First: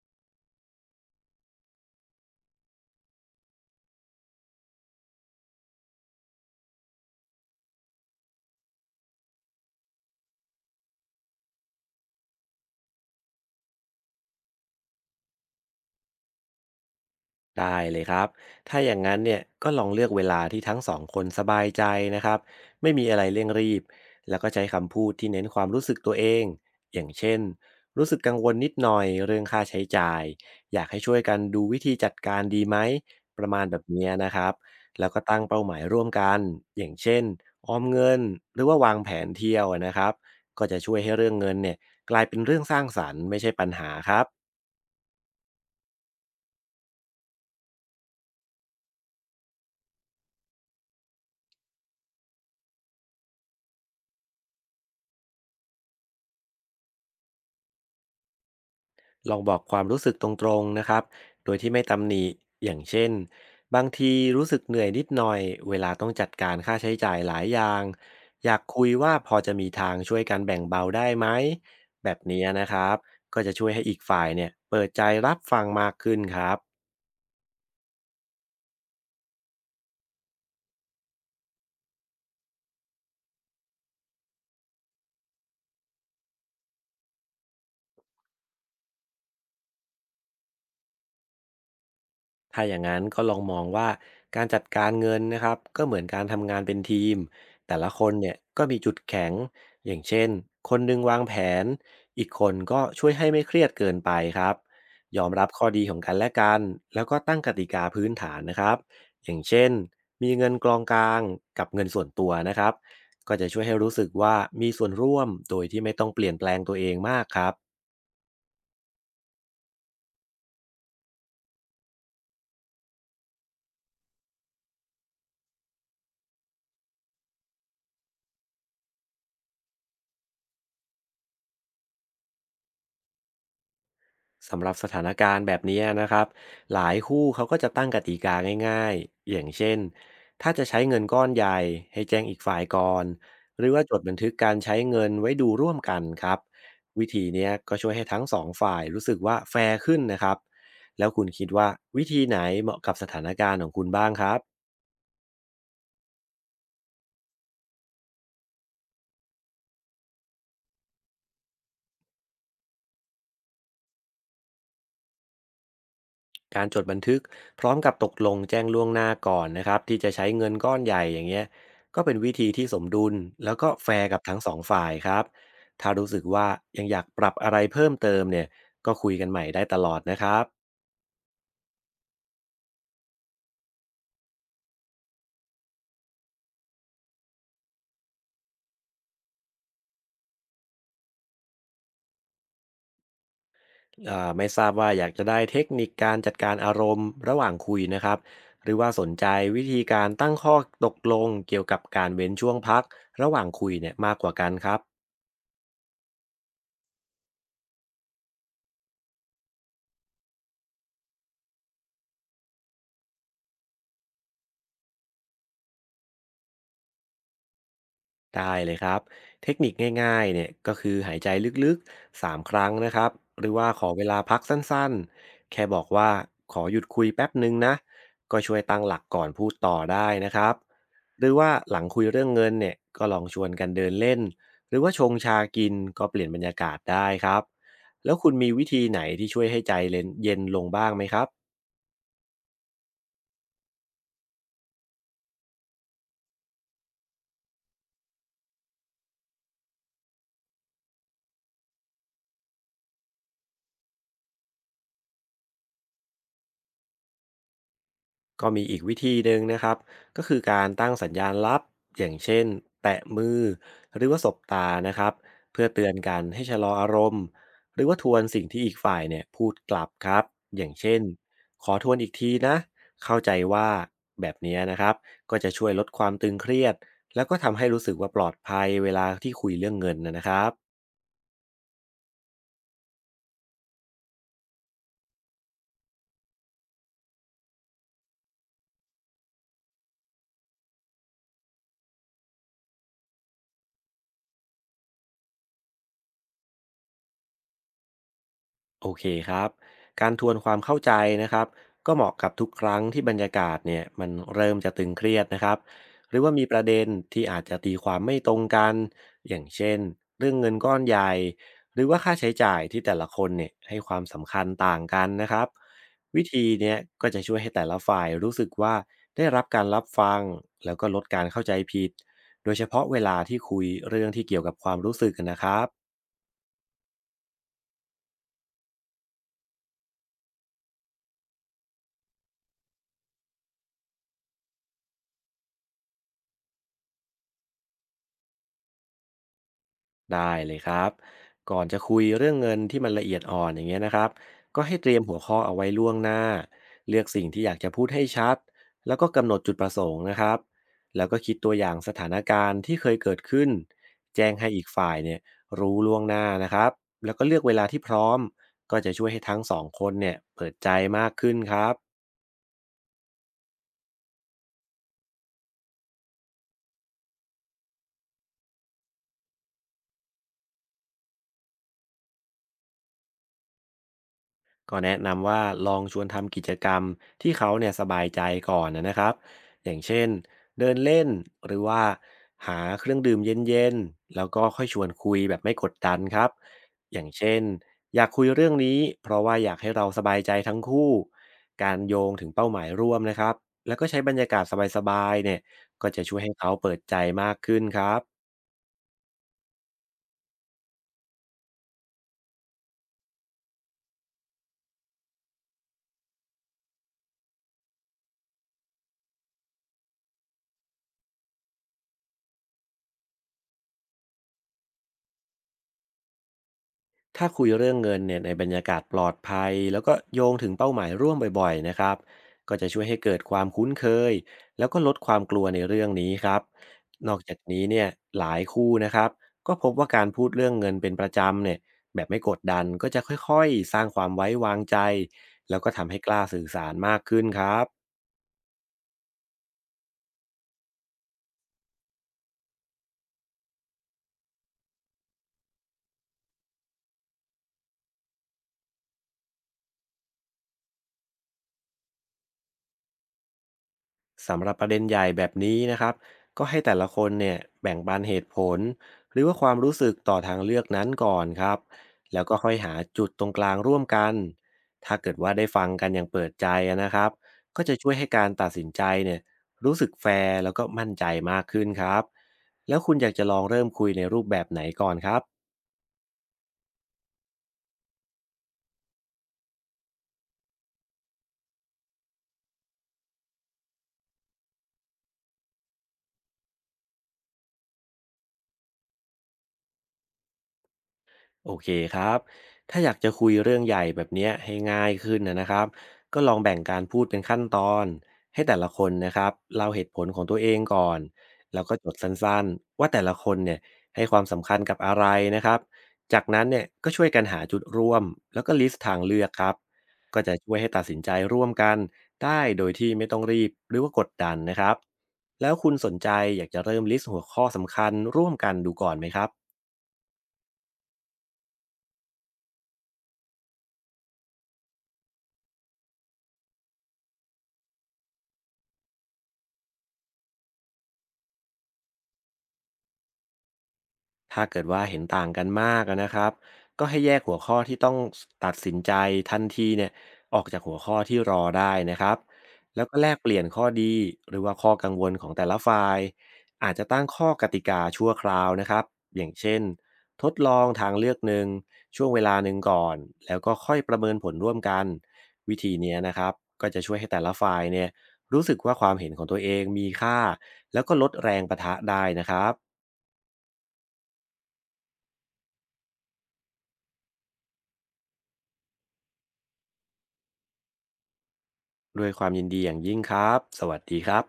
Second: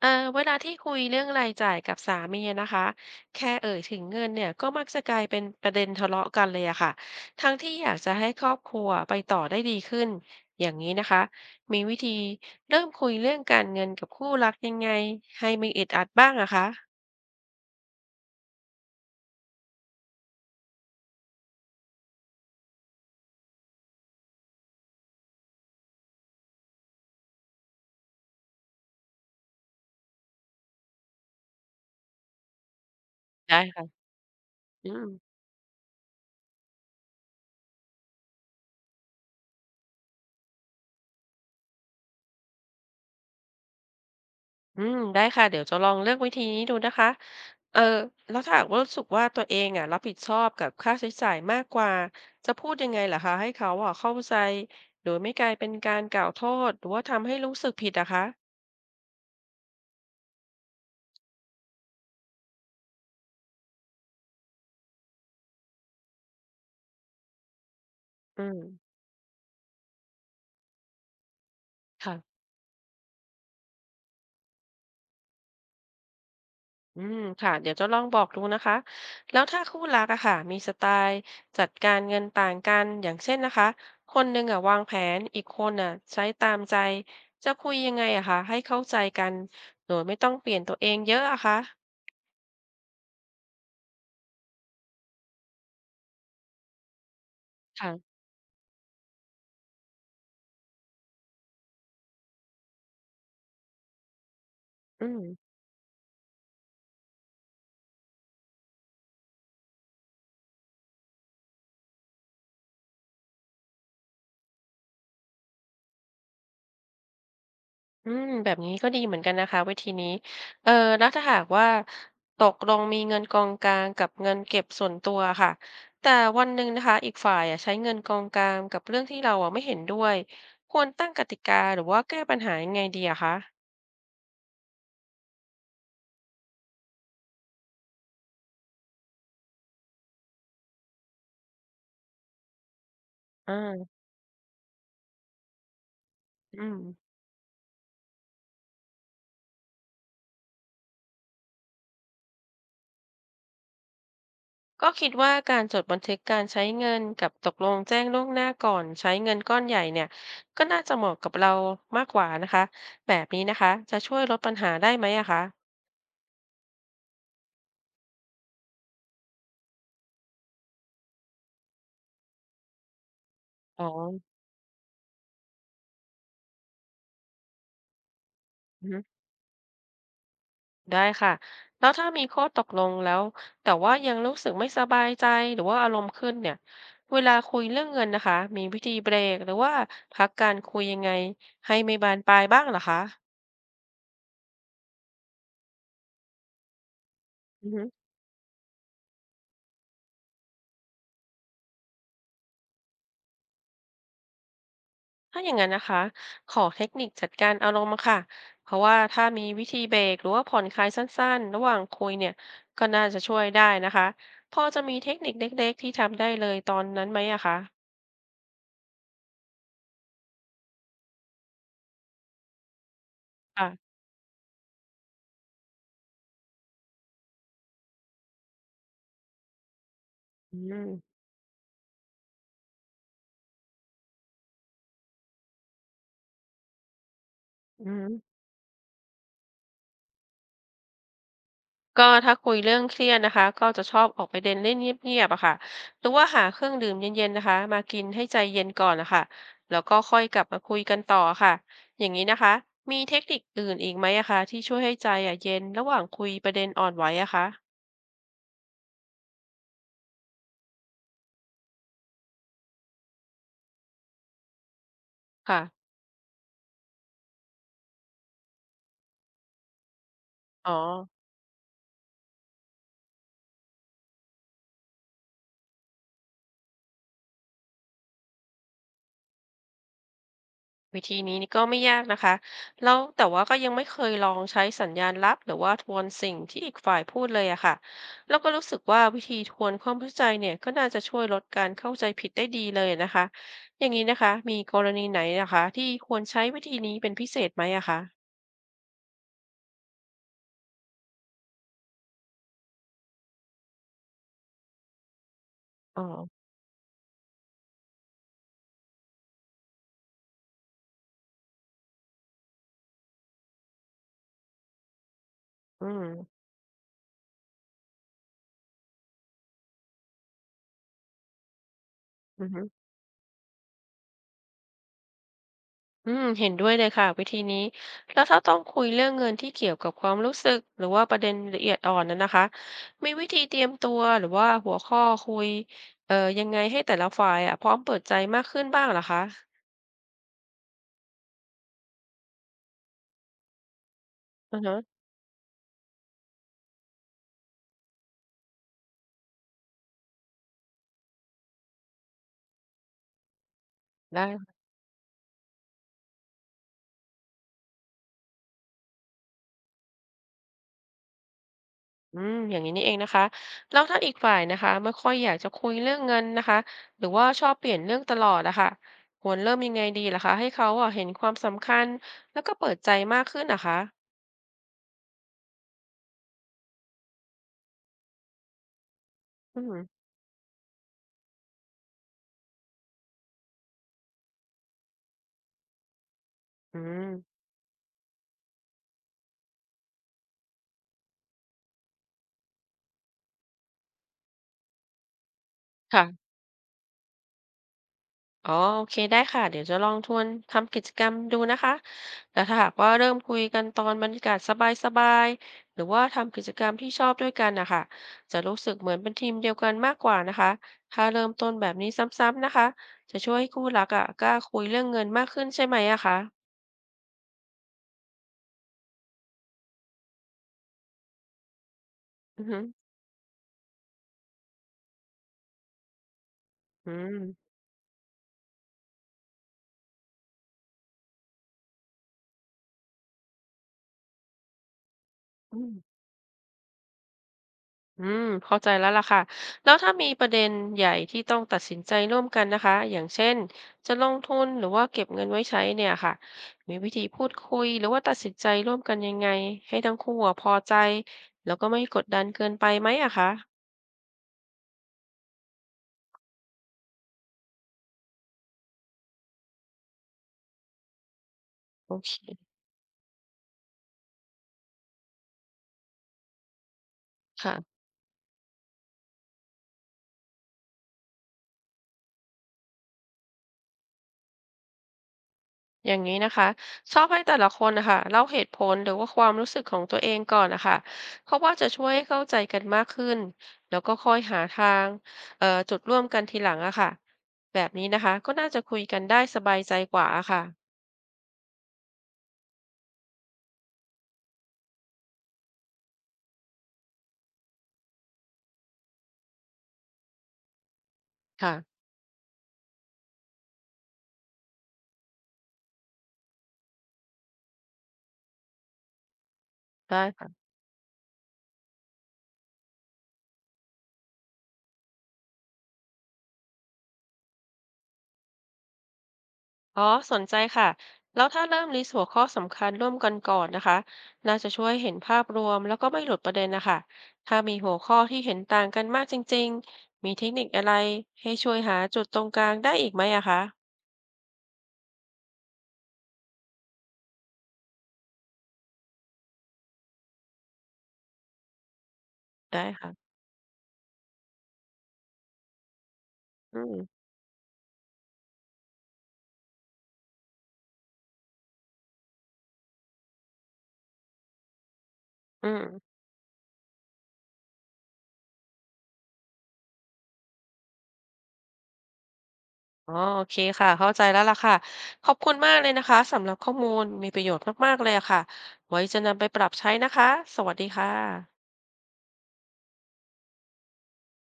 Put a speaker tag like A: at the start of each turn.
A: เออเวลาที่คุยเรื่องรายจ่ายกับสามีนะคะแค่เอ่ยถึงเงินเนี่ยก็มักจะกลายเป็นประเด็นทะเลาะกันเลยอะค่ะทั้งที่อยากจะให้ครอบครัวไปต่อได้ดีขึ้นอย่างนี้นะคะมีวิธีเริ่มคุยเรื่องการเงินกับคู่รักยังไงให้ไม่อึดอัดบ้างอะคะ
B: ได้เลยครับถ้าอย่างนั้นเนี่ยก็ลองเลือกเวลาที่ทั้งสองคนสบายใจนะครับไม่มีอะไรเร่งรีบ แล้วก็ใช้คำพูดที่เน้นความรู้สึกตัวเอง อย่างเช่นรู้สึกกังวลนิดหน่อยเรื่องค่าใช้จ่าย อยากให้ช่วยกันดูวิธีจัดการดีไหมประมา
A: ได้
B: ณแบบ
A: ค่ะ
B: เนี้ยนะครับ
A: อืม
B: แล้วก็ตั้งเป้าหมายร่วมกัน อย่างเช่นออมเงินหรือว่าวางแผนเที่ยวนะครับก็จะช่วยให้เรื่องเงินเนี่ยกลายเป็นเรื่องสร้างสรรค์ไม่ใช่ปัญหาครับ
A: อืมได้ค่ะเดี๋ยวจะลองเลือกวิธีนี้ดูนะคะ เออแล้วถ้าหากว่ารู้สึกว่าตัวเองอะรับผิดชอบกับค่าใช้จ่ายมากกว่าจะพูดยังไงลหะคะให้เขาอะเข้าใจโดยไม่กลายเป็นการกล่าวโทษหรือว่าทำให้รู้สึกผิดอะคะ
B: ลองบอกความรู้สึกตรงๆนะครับโดยที่ไม่ตำหนิอย่างเช่นบางทีรู้สึกเหนื่อยนิดหน่อยเวลาต้องจัดการค่าใช้จ่ายหลายอย่าง
A: อื
B: อยา
A: ม
B: กคุยว่าพอจะมีทางช่วยกันแบ่งเบาได้ไหมแบ
A: ค่ะ
B: บนี้นะครับก็จะช่วยให้อีกฝ่ายเนี่ยเปิดใจรับฟังมากขึ้นครับ
A: อืมค่ะเดี๋ยวจะลองบอกดูนะคะแล้วถ้าคู่รักอะค่ะมีสไตล์จัดการเงินต่างกันอย่างเช่นนะคะคนหนึ่งอะวางแผนอีกคนอะใช้ตามใจจะคุยยังไงอะคะให้เข้าใจกันโดยไม่ต้องเปลี่ยนตัวเองเยอะอะคะ
B: ถ้าอย่างนั้นก็ลองมองว่าการจัดการเงินนะครับก็เหมือนการทำงานเป็นทีมแต่ละคน
A: ค่ะ
B: เนี่ยก็มีจุดแข็งอย่างเช่นคนหนึงวางแผนอีกคนก็ช่วยให้ไม่เครียดเกินไปครับ
A: อื
B: ย
A: ม
B: อมรับข้อดีของกันและกันแล้วก็ตั้งกติกาพื้นฐานนะครับอย่างเช่นมีเงินกองกลางกับเงินส่วนตัวนะครับก็จะช่วยให้รู้สึกว่ามีส่วนร่วมโดยที่ไม่ต้องเปลี่ยนแปลงตัวเองมากครับ
A: อืมแบบนี้ก็ดีเหมือนกันนะคะวิธีนี้เอ่อแล้วถ้าหากว่าตกลงมีเงินกองกลางกับเงินเก็บส่วนตัวค่ะแต่วันหนึ่งนะคะอีกฝ่ายอะใช้เงินกองกลางกับเรื่องที่เราอะไม่เห็นด้วยควรตั้งกติกาหรือว่าแก้ปัญหายังไงดีอะคะ
B: สำหรับสถานการณ์แบบนี้นะครับหลายคู่เขาก็จะตั้งกติกาง่ายๆอย่างเช่นถ้าจะใช้เงินก้อนใหญ่ให้แจ้งอีกฝ่ายก่อน
A: อ
B: หรือว่าจด
A: ่า
B: บันทึกการใช้เงินไว้ดูร่วมกันครับ
A: อืม
B: วิธีเนี้ยก็ช่วยให้ทั้งสองฝ่ายรู้สึกว่าแฟร์ขึ้นนะครับแล้วคุณคิดว่าวิธีไหนเหมาะกับสถานการณ์ของคุณบ้างครับ
A: ก็คิดว่าการจดบันทึกการใช้เงินกับตกลงแจ้งล่วงหน้าก่อนใช้เงินก้อนใหญ่เนี่ยก็น่าจะเหมาะกับเรามากกว่านะคะแบบนี้นะคะจะช่วยลดปัญหาได้ไหมอะคะ
B: การจดบันทึกพร้อมกับตกลงแจ้งล่วงหน้าก่อนนะครับที่จะใช้เงินก้อนใหญ่อย่างเงี้ยก็เป็นวิธีที่สมดุลแล้วก็
A: อ๋อ
B: แฟร์กับทั้งสองฝ่ายครับถ้ารู้สึกว่ายังอยากปรับอะไรเพิ่มเติมเนี่ยก็คุยกันใหม่ได้ตลอดนะครับ
A: ได้ค่ะแล้วถ้ามีข้อตกลงแล้วแต่ว่ายังรู้สึกไม่สบายใจหรือว่าอารมณ์ขึ้นเนี่ยเวลาคุยเรื่องเงินนะคะมีวิธีเบรกหรือว่าพักการคุยยังไงให้ไม่บานปลายบ้างเหรอคะ
B: ไม่ทราบว่าอยากจะได้เทคนิคการจัดการอารมณ์ระหว่าง
A: อือ
B: คุย
A: ฮึ
B: นะครับหรือว่าสนใจวิธีการตั้งข้อตกลงเกี่ยวกับการเว้นช่วงพักระหว่างคุยเนี่ยมากกว่ากันครับ
A: ถ้าอย่างนั้นนะคะขอเทคนิคจัดการอารมณ์มาค่ะเพราะว่าถ้ามีวิธีเบรกหรือว่าผ่อนคลายสั้นๆระหว่างคุยเนี่ยก็น่าจะช่วยได้นะคะพอจะมีเทคนิคเล็กๆที่ทำได้เลยตอนนั้นไหมอะคะ
B: ได้เลยครับเทคนิคง่ายๆเนี่ยก็คือหายใจลึกๆ3 ครั้งนะครับหรือว่าขอ
A: ค่ะ
B: เวลาพักสั้นๆแค่บอกว่าขอหยุดคุยแป๊บหนึงนะก็ช่วยตั้งหลักก่อนพูดต่อได้นะครับ
A: อืม
B: หรือว่าหลังคุยเรื่องเงินเนี่ยก็ลองชวนกันเดินเล่นหรือว่าชงชากินก็เปลี่ยนบรรยากาศได้ครับ
A: อืม
B: แล้วคุณมีวิธีไหนที่ช่วยให้ใจเย็นลงบ้างไหมครับ
A: ก็ถ้าคุยเรื่องเครียดนะคะก็จะชอบออกไปเดินเล่นเงียบๆอะค่ะหรือว่าหาเครื่องดื่มเย็นๆนะคะมากินให้ใจเย็นก่อนนะคะแล้วก็ค่อยกลับมาคุยกันต่อค่ะอย่างนี้นะคะมีเทคนิคอื่นอีกไหมอะคะที่ช่วยให้ใจอะเย็นระหว่างคุยประเด็นอ่อนไหวอะคะ
B: ก็มีอีกวิธีหนึ่งนะครับก็คือการตั้งสัญญาณลับอย่างเช่นแตะมือหรือว่าสบตานะครับ
A: ค่ะ
B: เพื่อเตือนกันให้ชะลออารมณ์หรือว่าทวนสิ่งที่อีกฝ่ายเนี่ยพูดกลับครับอย่า
A: อ๋
B: ง
A: อ
B: เช่นขอทวนอีกทีนะเข้าใจว่าแบบเนี้ยนะครับก็จะช่วยลดความตึงเครียดแล้วก็ทำให้รู้สึกว่าปลอดภัยเวลาที่คุยเรื่องเงินนะครับ
A: วิธีนี้นี่ก็ไม่ยากนะคะแล้วแต่ว่าก็ยังไม่เคยลองใช้สัญญาณลับหรือว่าทวนสิ่งที่อีกฝ่ายพูดเลยอะค่ะแล้วก็รู้สึกว่าวิธีทวนความเข้าใจเนี่ยก็น่าจะช่วยลดการเข้าใจผิดได้ดีเลยนะคะอย่างนี้นะคะมีกรณีไหนนะคะที่ควรใช้วิธีนี้เป็นพิเศษไหมอะคะ
B: โอเคครับการทวนความเข้าใจนะครับก็เหมาะกับทุกครั้งที่บรรยากาศเนี่ยมันเริ่มจะตึงเครียดนะครับ
A: อ๋อ
B: หรือว่ามีประเด็นที่อาจจะตีความไม่ตรงกันอย่างเช่นเรื่องเงินก้อนใหญ่หรือว่าค่าใช้จ่ายที่แต่ละคนเนี่ยให้ความสำคัญต่างกันนะครับ
A: อืม
B: วิธีเนี้ยก็จะช่วยให้แต่ละฝ่ายรู้สึกว่าได้รับการรับฟังแล้วก็ลดการเข้าใจผิด
A: อื
B: โดยเฉ
A: อ
B: พาะเวลาที่คุยเรื่องที่เกี่ยวกับความรู้สึกนะครับ
A: อืมเห็นด้วยเลยค่ะวิธีนี้แล้วถ้าต้องคุยเรื่องเงินที่เกี่ยวกับความรู้สึกหรือว่าประเด็นละเอียดอ่อนนั้นนะคะมีวิธีเตรียมตัวหรือว่าหัวข้อคุยยังไงให้แต่ละฝ่ายอ่ะพร้อมเปิดใจมากขึ้นบ้างเหรอคะ
B: ได้เลยครับก่อนจะคุยเรื่องเงินที่มันละเอียดอ่อนอย่างเงี้ยนะครับ
A: อื
B: ก็
A: อ
B: ให้
A: ฮะ
B: เตรียมหัวข้อเอาไว้ล่วงหน้า เลือกสิ่งที่อยากจะพูดให้ชัด แล้วก็กำหนดจุดประสงค์นะครับแล้วก็คิดตัวอย่างสถานการณ์ที่เคยเกิดขึ้น
A: ได
B: แจ้งให้
A: ้
B: อีกฝ่ายเนี่ยรู้ล่วงหน้านะครับแล้วก็เลือกเวลาที่พร้อม ก็จะช่วยให้ทั้งสองคนเนี่ยเปิดใจมากขึ้นครับ
A: อืมอย่างนี้นี่เองนะคะแล้วถ้าอีกฝ่ายนะคะไม่ค่อยอยากจะคุยเรื่องเงินนะคะหรือว่าชอบเปลี่ยนเรื่องตลอดอะค่ะควรเริ่มยังไงดีล่ะคะให้เขาอ่ะเห็นความสำคัญแล้วก็เปิดใจมากขึ้นนะคะ
B: ก็แนะนำว่าลองชวนทำกิจกรรมที่เขาเนี่ยสบายใจก่อนนะครับ
A: อื
B: อย่า
A: ม
B: งเช่นเดินเล่นหรือว่าหาเครื่องดื่มเย็นๆแล้วก็ค่อยชวนคุยแบบไม่กดดันครับ
A: อื
B: อย่างเช่น
A: ม
B: อยากคุยเรื่องนี้เพราะว่าอยากให้เราสบายใจทั้งคู่การโยงถึงเป้าหมายร่วมนะครับแล้วก็ใช้บรรยากาศสบายๆเนี่ยก็จะ
A: ค่ะ
B: ช่วยให้เขาเปิดใจมากขึ้นครับ
A: อ๋อโอเคได้ค่ะเดี๋ยวจะลองทวนทำกิจกรรมดูนะคะแต่ถ้าหากว่าเริ่มคุยกันตอนบรรยากาศสบายๆหรือว่าทำกิจกรรมที่ชอบด้วยกันนะคะจะรู้สึกเหมือนเป็นทีมเดียวกันมากกว่านะคะถ้าเริ่มต้นแบบนี้ซ้ำๆนะคะจะช่วยให้คู่รักอ่ะกล้าคุยเรื่องเงินมากขึ้นใช่ไหมอะคะ
B: ถ้าคุยเรื่องเงินเนี่ยในบรรยากาศปลอดภัยแล้วก็โยงถึงเป้าหมายร่วมบ่อยๆนะครับ
A: อือ
B: ก็
A: ฮึ
B: จะช่วยให้เกิดความคุ้นเคยแล้วก็ลดความกลัวในเรื่องนี้ครับ
A: อื
B: น
A: ม
B: อกจากนี้เนี่ยหลายคู่นะครับก็พบว่าการพูดเรื่องเงินเป็นประจำเนี่ยแบบไม่กดดันก็จะค่อยๆสร้างความไว้วางใจแล้ว
A: อื
B: ก็
A: ม
B: ทำให้กล้าสื่อสารมากขึ้นครับ
A: อืมเข้าใจแล้วล่ะค่ะแล้วถ้ามีประเด็นใหญ่ที่ต้องตัดสินใจร่วมกันนะคะอย่างเช่นจะลงทุนหรือว่าเก็บเงินไว้ใช้เนี่ยค่ะมีวิธีพูดคุยหรือว่าตัดสินใจร่วมกันยังไงให้ทั้งคู่อะพอใจแล้วก็ไม่กดดันเกินไปไหมอะคะ
B: สำหรับประเด็นใหญ่แบบนี้นะครับก็ให้แต่ละคนเนี่ยแบ่งปันเหตุผลหรือว่าความรู้สึกต่อทางเลือกนั้นก่อนครับ
A: โอเค
B: แล้วก็ค่อยหาจุดตรงกลางร่วมกันถ้าเกิดว่าได้ฟังกันอย่างเปิดใจนะครับ
A: ค่ะ
B: ก็จะช่วยให้การตัดสินใจเนี่ยรู้สึกแฟร์แล้วก็มั่นใจมากขึ้นครับแล้วคุณอยากจะลองเริ่มคุยในรูปแบบไหนก่อนครับ
A: อย่างนี้นะคะชอบให้แต่ละคนนะคะเล่าเหตุผลหรือว่าความรู้สึกของตัวเองก่อนนะคะเพราะว่าจะช่วยให้เข้าใจกันมากขึ้นแล้วก็ค่อยหาทางจุดร่วมกันทีหลังอะค่ะแบบนี้นะคะก็น่าจะคุยกันได้สบายใจกว่าอะค่ะ
B: โอเคครับถ้าอยากจะคุยเรื่องใหญ่แบบเนี้ยให้ง่ายขึ้นนะครับก็ลองแบ่งการพูดเป็นขั้นตอนให้แต่ละคนนะครับเล่าเหตุผลของตัวเองก่อน
A: ค่ะ
B: แล้วก็จดสั้นๆว่าแต่ละคนเนี่ยให้ความสำคัญกับอะไรนะครับจากนั้นเนี่ยก็ช่วยกันหาจุดร่วมแล้วก็ลิสต์ทางเลือกครับ
A: ได้
B: ก็จะ
A: ค่ะ
B: ช่วยให้ตัดสินใจร่วมกันได้โดยที่ไม่ต้องรีบหรือว่ากดดันนะครับแล้วคุณสนใจอยากจะเริ่มลิสต์หัวข้อสำคัญร่วมกันดูก่อนไหมครับ
A: อ๋อสนใจค่ะแล้วถ้าเริ่มลิสต์หัวข้อสำคัญร่วมกันก่อนนะคะน่าจะช่วยเห็นภาพรวมแล้วก็ไม่หลุดประเด็นนะคะถ้ามีหัวข้อที่เห็นต่างกันมากจริงๆมีเทคนิคอะไรให้ช่วยหาจุดตรงกลางได้อีกไหมอะคะ
B: ถ้าเกิดว่าเห็นต่างกันมากอะนะครับก็ให้แยกหัวข้อที่ต้องตัดสินใจทันทีเนี่ยออกจากหัวข้อที่รอได้นะครับ
A: ได้
B: แล้ว
A: ค่ะ
B: ก็แลกเปลี่ยนข้อดีหรือว่าข้อกังวลของแต่ละฝ่าย
A: อื
B: อา
A: ม
B: จจะตั้งข้อกติกาชั่วคราวนะครับอย่างเช่นทดลองทางเลือกหนึ่งช่วงเวลาหนึ่งก่อนแล้วก็ค่อยประเมินผลร่วมกัน
A: อื
B: วิ
A: ม
B: ธีเนี้ยนะครับก็จะช่วยให้แต่ละฝ่ายเนี่ยรู้สึกว่าความเห็นของตัวเองมีค่าแล้วก็ลดแรงปะทะได้นะครับ
A: อ๋อโอเคค่ะ เข้าใจแล้วล่ะค่ะ ขอบคุณมากเลยนะคะ สำหรับข้อมูลมีประโยชน์มากๆเลยอะค่ะ ไว้จะนำไปปรับใช้นะคะ สวัสดีค่ะ
B: ด้วยความยินดีอย่างยิ่งครับ สวัสดีครับ